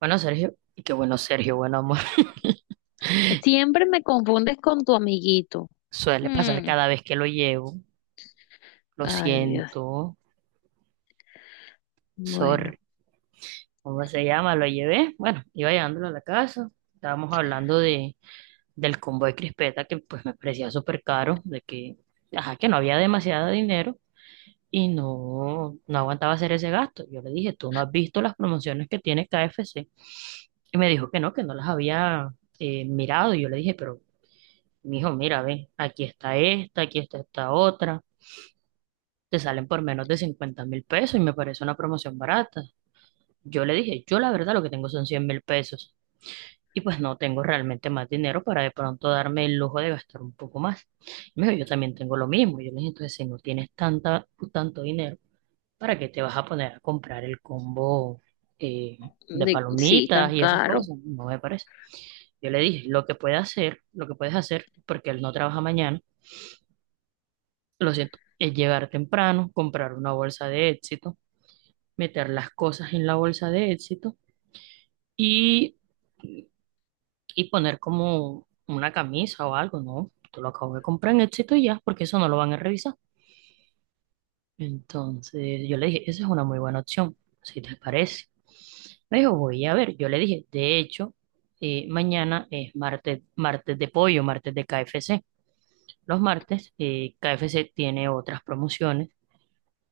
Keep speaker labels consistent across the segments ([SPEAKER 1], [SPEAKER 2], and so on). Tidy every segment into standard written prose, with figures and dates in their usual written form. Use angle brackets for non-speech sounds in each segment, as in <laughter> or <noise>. [SPEAKER 1] Bueno, Sergio, y qué bueno, Sergio, bueno, amor. <laughs>
[SPEAKER 2] Siempre me confundes con tu amiguito.
[SPEAKER 1] Suele pasar
[SPEAKER 2] Mm.
[SPEAKER 1] cada vez que lo llevo. Lo
[SPEAKER 2] Ay, Dios.
[SPEAKER 1] siento,
[SPEAKER 2] Bueno,
[SPEAKER 1] sorry. ¿Cómo se llama? Lo llevé. Bueno, iba llevándolo a la casa. Estábamos hablando del combo de crispeta que pues me parecía súper caro, de que, ajá, que no había demasiado dinero y no, no aguantaba hacer ese gasto. Yo le dije, ¿tú no has visto las promociones que tiene KFC? Y me dijo que no las había mirado. Y yo le dije, pero mijo, mira, ve, aquí está esta otra. Te salen por menos de 50.000 pesos y me parece una promoción barata. Yo le dije, yo la verdad lo que tengo son 100.000 pesos. Y pues no tengo realmente más dinero para de pronto darme el lujo de gastar un poco más. Y me dijo, yo también tengo lo mismo. Yo le dije, entonces si no tienes tanto dinero, ¿para qué te vas a poner a comprar el combo eh, de
[SPEAKER 2] sí,
[SPEAKER 1] palomitas
[SPEAKER 2] tan
[SPEAKER 1] y esas
[SPEAKER 2] caro.
[SPEAKER 1] cosas? No me parece. Yo le dije, lo que puedes hacer, porque él no trabaja mañana, lo siento, es llegar temprano, comprar una bolsa de éxito, meter las cosas en la bolsa de éxito y, y poner como una camisa o algo, ¿no? Tú lo acabo de comprar en éxito y ya, porque eso no lo van a revisar. Entonces yo le dije, esa es una muy buena opción, si te parece. Me dijo, voy a ver. Yo le dije, de hecho, mañana es martes, martes de pollo, martes de KFC. Los martes, KFC tiene otras promociones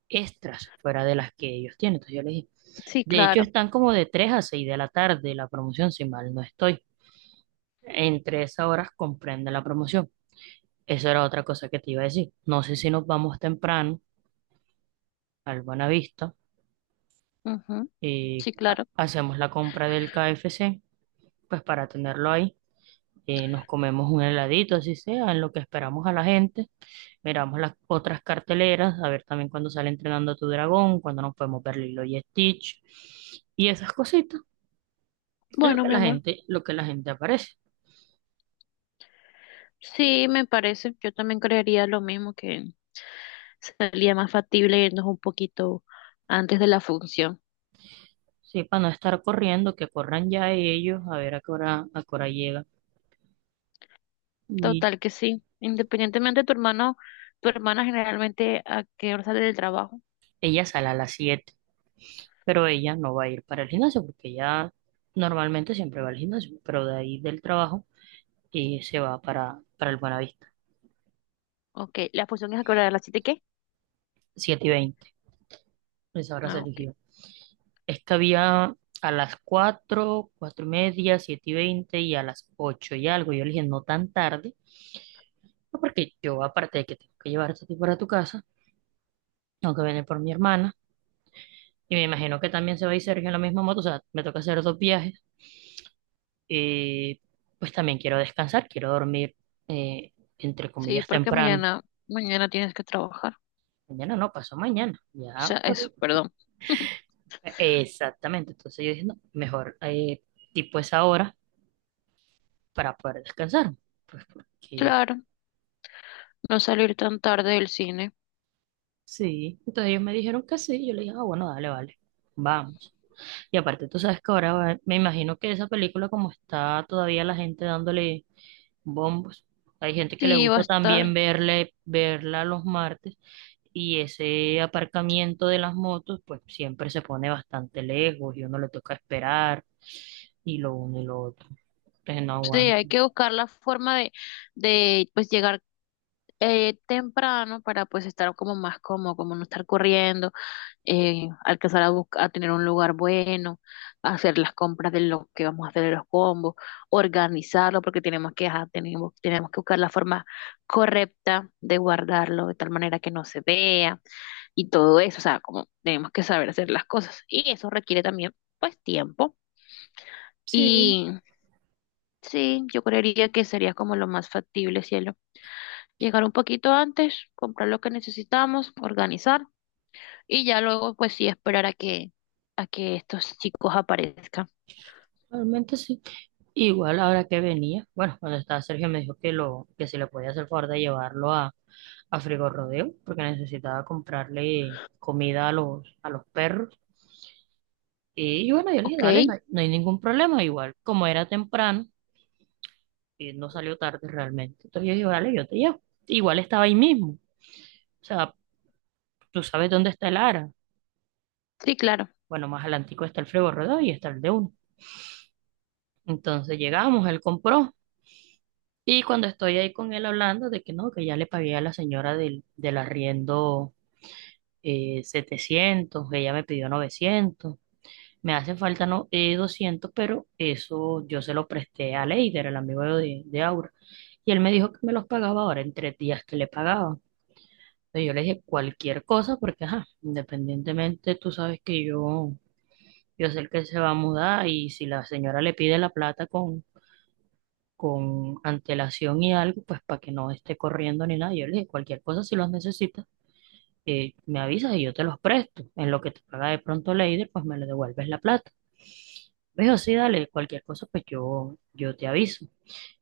[SPEAKER 1] extras fuera de las que ellos tienen. Entonces yo les dije,
[SPEAKER 2] Sí,
[SPEAKER 1] de hecho
[SPEAKER 2] claro.
[SPEAKER 1] están como de 3 a 6 de la tarde la promoción, si mal no estoy. Entre esas horas comprende la promoción. Eso era otra cosa que te iba a decir. No sé si nos vamos temprano al Buenavista
[SPEAKER 2] Ujú.
[SPEAKER 1] y
[SPEAKER 2] Sí, claro.
[SPEAKER 1] hacemos la compra del KFC, pues para tenerlo ahí. Nos comemos un heladito, así sea, en lo que esperamos a la gente. Miramos las otras carteleras, a ver también cuando sale Entrenando a tu Dragón, cuando nos podemos ver Lilo y Stitch y esas cositas. Lo
[SPEAKER 2] Bueno,
[SPEAKER 1] que
[SPEAKER 2] mi
[SPEAKER 1] la
[SPEAKER 2] amor.
[SPEAKER 1] gente, lo que la gente aparece.
[SPEAKER 2] Sí, me parece. Yo también creería lo mismo, que sería más factible irnos un poquito antes de la función.
[SPEAKER 1] Sí, para no estar corriendo, que corran ya ellos a ver a qué hora llega. Y
[SPEAKER 2] Total que sí. Independientemente de tu hermano, tu hermana generalmente ¿a qué hora sale del trabajo?
[SPEAKER 1] ella sale a las siete, pero ella no va a ir para el gimnasio porque ella normalmente siempre va al gimnasio, pero de ahí del trabajo y se va para, el Buenavista.
[SPEAKER 2] Ok, la función ¿es a qué hora, de las siete, qué?
[SPEAKER 1] 7:20, esa hora se
[SPEAKER 2] Ah, ok.
[SPEAKER 1] eligió. Es que había a las cuatro, 4:30, 7:20 y a las 8 y algo. Yo le dije, no tan tarde, no, porque yo aparte de que tengo que llevarte a ti para tu casa, aunque viene por mi hermana. Y me imagino que también se va a ir Sergio en la misma moto. O sea, me toca hacer dos viajes. Y pues también quiero descansar, quiero dormir, eh, entre
[SPEAKER 2] Sí,
[SPEAKER 1] comillas,
[SPEAKER 2] porque
[SPEAKER 1] temprano.
[SPEAKER 2] mañana, mañana tienes que trabajar.
[SPEAKER 1] Mañana no, pasó mañana.
[SPEAKER 2] O sea,
[SPEAKER 1] Ya, pues,
[SPEAKER 2] eso, perdón. <laughs>
[SPEAKER 1] exactamente. Entonces yo dije, no, mejor tipo esa hora para poder descansar. Pues porque
[SPEAKER 2] Claro, no salir tan tarde del cine.
[SPEAKER 1] sí. Entonces ellos me dijeron que sí. Yo le dije, ah, bueno, dale, vale. Vamos. Y aparte, tú sabes que ahora me imagino que esa película, como está todavía la gente dándole bombos. Hay gente que
[SPEAKER 2] Sí,
[SPEAKER 1] le
[SPEAKER 2] va a
[SPEAKER 1] gusta
[SPEAKER 2] estar.
[SPEAKER 1] también verle, verla los martes y ese aparcamiento de las motos pues siempre se pone bastante lejos y uno le toca esperar y lo uno y lo otro. Entonces no
[SPEAKER 2] Sí,
[SPEAKER 1] aguanta.
[SPEAKER 2] hay que buscar la forma de pues llegar temprano, para pues estar como más cómodo, como no estar corriendo, alcanzar a buscar, a tener un lugar bueno, hacer las compras de lo que vamos a hacer de los combos, organizarlo, porque tenemos que ajá, tenemos que buscar la forma correcta de guardarlo de tal manera que no se vea. Y todo eso, o sea, como tenemos que saber hacer las cosas. Y eso requiere también, pues, tiempo.
[SPEAKER 1] Sí,
[SPEAKER 2] Y sí, yo creería que sería como lo más factible, cielo. Llegar un poquito antes, comprar lo que necesitamos, organizar y ya luego, pues sí, esperar a que estos chicos aparezcan.
[SPEAKER 1] realmente sí. Igual ahora que venía, bueno, cuando estaba Sergio me dijo que lo, que si le podía hacer favor de llevarlo a, Frigorodeo, porque necesitaba comprarle comida a los perros. Y, bueno, yo le dije,
[SPEAKER 2] ¿Ok?
[SPEAKER 1] dale, no hay ningún problema. Igual, como era temprano, no salió tarde realmente. Entonces yo dije, vale, yo te llevo. Igual estaba ahí mismo. O sea, tú sabes dónde está el Ara.
[SPEAKER 2] Sí, claro,
[SPEAKER 1] Bueno, más adelantico está el Frego Rodó y está el de uno. Entonces llegamos, él compró. Y cuando estoy ahí con él hablando de que no, que ya le pagué a la señora del arriendo, 700, ella me pidió 900. Me hace falta no, 200, pero eso yo se lo presté a Leider, el amigo de, Aura. Y él me dijo que me los pagaba ahora en tres días, que le pagaba. Entonces, yo le dije cualquier cosa porque, ajá, independientemente, tú sabes que yo, sé que él se va a mudar y si la señora le pide la plata con antelación y algo, pues para que no esté corriendo ni nada, yo le dije cualquier cosa si los necesitas, me avisas y yo te los presto. En lo que te paga de pronto Leider, pues me le devuelves la plata. Me dijo, sí, dale, cualquier cosa, pues yo te aviso.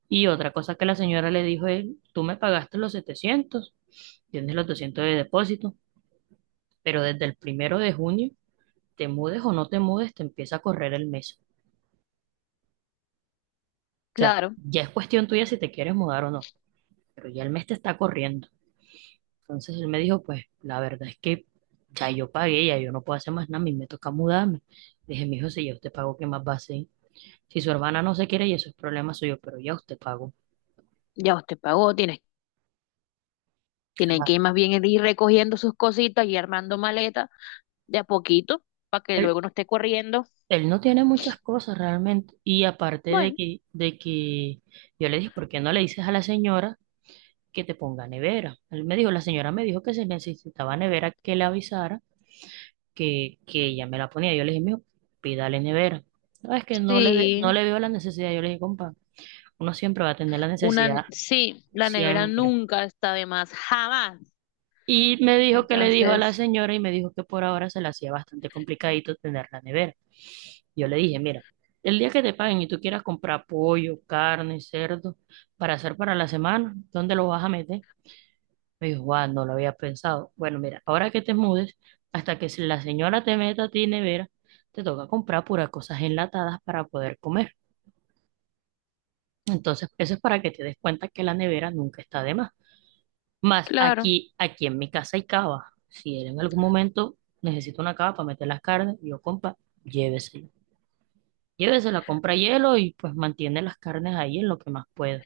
[SPEAKER 1] Y otra cosa que la señora le dijo es, tú me pagaste los 700, tienes los 200 de depósito. Pero desde el primero de junio, te mudes o no te mudes, te empieza a correr el mes. O sea,
[SPEAKER 2] claro.
[SPEAKER 1] ya es cuestión tuya si te quieres mudar o no, pero ya el mes te está corriendo. Entonces él me dijo, pues la verdad es que ya yo pagué, ya yo no puedo hacer más nada, a mí me toca mudarme. Le dije, mijo, si ya usted pagó, ¿qué más va a hacer? Si su hermana no se quiere y eso es problema suyo, pero ya usted pagó.
[SPEAKER 2] Ya usted pagó, tiene, tiene
[SPEAKER 1] Ajá.
[SPEAKER 2] que ir más bien ir recogiendo sus cositas y armando maleta de a poquito, para que
[SPEAKER 1] Él,
[SPEAKER 2] luego no esté corriendo.
[SPEAKER 1] él no tiene muchas cosas realmente. Y aparte de
[SPEAKER 2] Bueno,
[SPEAKER 1] que, de que yo le dije, ¿por qué no le dices a la señora que te ponga nevera? Él me dijo, la señora me dijo que se necesitaba nevera, que le avisara que ella me la ponía. Yo le dije, mijo, pídale nevera. No, es que no
[SPEAKER 2] sí.
[SPEAKER 1] le veo la necesidad. Yo le dije, compa, uno siempre va a tener la
[SPEAKER 2] Una,
[SPEAKER 1] necesidad,
[SPEAKER 2] sí, la nevera
[SPEAKER 1] siempre.
[SPEAKER 2] nunca está de más, jamás.
[SPEAKER 1] Y me dijo que le dijo a la
[SPEAKER 2] Entonces,
[SPEAKER 1] señora y me dijo que por ahora se le hacía bastante complicadito tener la nevera. Yo le dije, mira, el día que te paguen y tú quieras comprar pollo, carne, cerdo para hacer para la semana, ¿dónde lo vas a meter? Me dijo, guau, no lo había pensado. Bueno, mira, ahora que te mudes, hasta que si la señora te meta a ti nevera, te toca comprar puras cosas enlatadas para poder comer. Entonces, eso es para que te des cuenta que la nevera nunca está de más. Más
[SPEAKER 2] claro,
[SPEAKER 1] aquí, aquí en mi casa hay cava. Si él en algún momento necesita una cava para meter las carnes, yo compra, llévesela. Llévesela, compra hielo y pues mantiene las carnes ahí en lo que más pueda.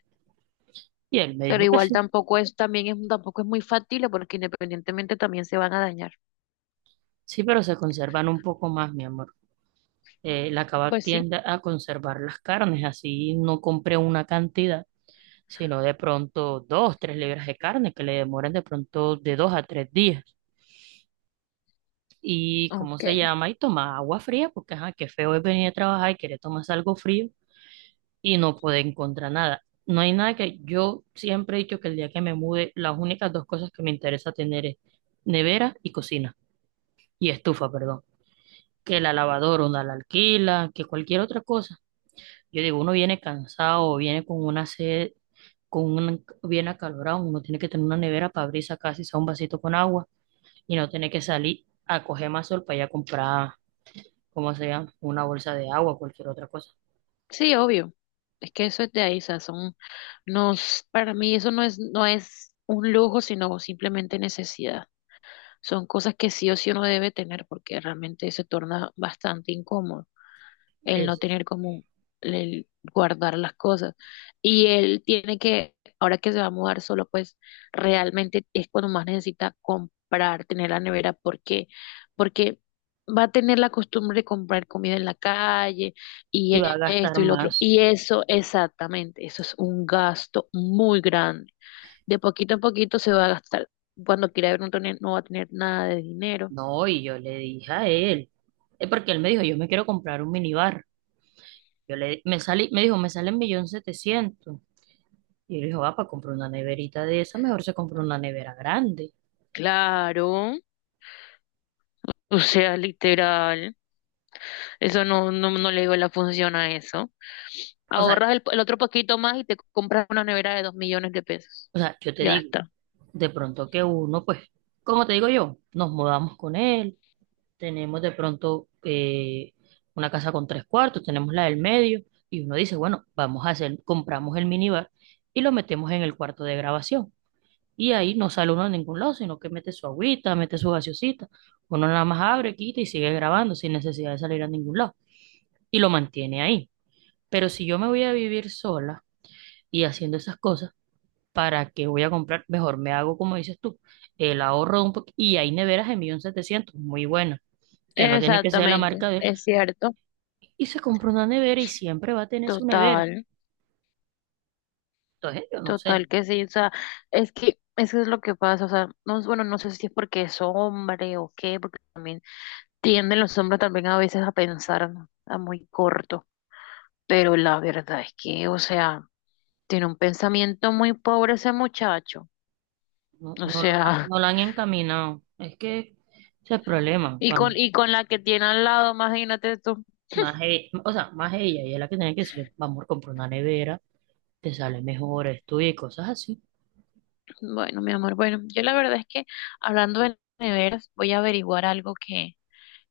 [SPEAKER 1] Y él me
[SPEAKER 2] pero
[SPEAKER 1] dijo que
[SPEAKER 2] igual
[SPEAKER 1] sí.
[SPEAKER 2] tampoco es, también es, tampoco es muy factible, porque independientemente también se van a dañar.
[SPEAKER 1] Sí, pero se conservan un poco más, mi amor. La Kebab
[SPEAKER 2] Pues sí,
[SPEAKER 1] tiende a conservar las carnes, así no compré una cantidad, sino de pronto dos, tres libras de carne que le demoran de pronto de dos a tres días. Y cómo se
[SPEAKER 2] ok.
[SPEAKER 1] llama, y toma agua fría, porque ajá, qué feo es venir a trabajar y querer tomarse algo frío y no poder encontrar nada. No hay nada que yo siempre he dicho que el día que me mude, las únicas dos cosas que me interesa tener es nevera y cocina, y estufa, perdón, que la lavadora una la alquila, que cualquier otra cosa. Yo digo, uno viene cansado, viene con una sed, con un bien acalorado, uno tiene que tener una nevera para abrir y sacar si sea un vasito con agua y no tener que salir a coger más sol para ir a comprar, ¿cómo se llama? Una bolsa de agua, cualquier otra cosa.
[SPEAKER 2] Sí, obvio. Es que eso es de ahí, o sea, son, nos, para mí eso no es, no es un lujo, sino simplemente necesidad. Son cosas que sí o sí uno debe tener, porque realmente se torna bastante incómodo. El no
[SPEAKER 1] Eso, sí.
[SPEAKER 2] tener como el guardar las cosas. Y él tiene que, ahora que se va a mudar solo, pues realmente es cuando más necesita comprar, tener la nevera. ¿Por qué? Porque va a tener la costumbre de comprar comida en la calle
[SPEAKER 1] Y va a gastar
[SPEAKER 2] esto y lo otro.
[SPEAKER 1] más.
[SPEAKER 2] Y eso, exactamente, eso es un gasto muy grande. De poquito en poquito se va a gastar. Cuando quiera ver un tonel no va a tener nada de dinero.
[SPEAKER 1] No, y yo le dije a él, es porque él me dijo, yo me quiero comprar un minibar. Yo le, me salí, me dijo, me sale 1.700.000. Y yo le dije, va, para comprar una neverita de esa, mejor se compra una nevera grande.
[SPEAKER 2] Claro. O sea, literal. Eso no, no, no le digo la función a eso.
[SPEAKER 1] O sea,
[SPEAKER 2] Ahorras el otro poquito más y te compras una nevera de $2.000.000.
[SPEAKER 1] o sea, yo te
[SPEAKER 2] Ya
[SPEAKER 1] digo,
[SPEAKER 2] está.
[SPEAKER 1] de pronto que uno, pues, como te digo yo, nos mudamos con él, tenemos de pronto una casa con tres cuartos, tenemos la del medio, y uno dice, bueno, vamos a hacer, compramos el minibar y lo metemos en el cuarto de grabación. Y ahí no sale uno a ningún lado, sino que mete su agüita, mete su gaseosita. Uno nada más abre, quita y sigue grabando sin necesidad de salir a ningún lado. Y lo mantiene ahí. Pero si yo me voy a vivir sola y haciendo esas cosas, ¿para qué voy a comprar? Mejor me hago, como dices tú, el ahorro de un poquito. Y hay neveras de 1.700.000 muy buenas, que no tiene que ser la
[SPEAKER 2] Exactamente.
[SPEAKER 1] marca de él.
[SPEAKER 2] Es cierto.
[SPEAKER 1] Y se compra una nevera y siempre va a tener su nevera.
[SPEAKER 2] Total.
[SPEAKER 1] Entonces, yo no
[SPEAKER 2] Total
[SPEAKER 1] sé,
[SPEAKER 2] que sí, o sea, es que eso es lo que pasa, o sea, no, bueno, no sé si es porque es hombre o qué, porque también tienden los hombres también a veces a pensar a muy corto, pero la verdad es que, o sea, tiene un pensamiento muy pobre ese muchacho,
[SPEAKER 1] no,
[SPEAKER 2] o
[SPEAKER 1] no, lo,
[SPEAKER 2] sea,
[SPEAKER 1] no la han encaminado. Es que ese es el
[SPEAKER 2] <laughs>
[SPEAKER 1] problema. Cuando
[SPEAKER 2] y con la que tiene al lado, imagínate tú,
[SPEAKER 1] o sea, más ella, es la que tiene que decir, vamos, comprar una nevera, te sale mejor, estudia y cosas así.
[SPEAKER 2] bueno, mi amor, bueno, yo la verdad es que, hablando de neveras, voy a averiguar algo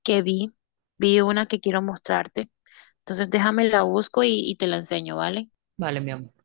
[SPEAKER 2] que vi, vi una que quiero mostrarte. Entonces déjame, la busco y te la enseño, ¿vale?
[SPEAKER 1] Vale, mi amor.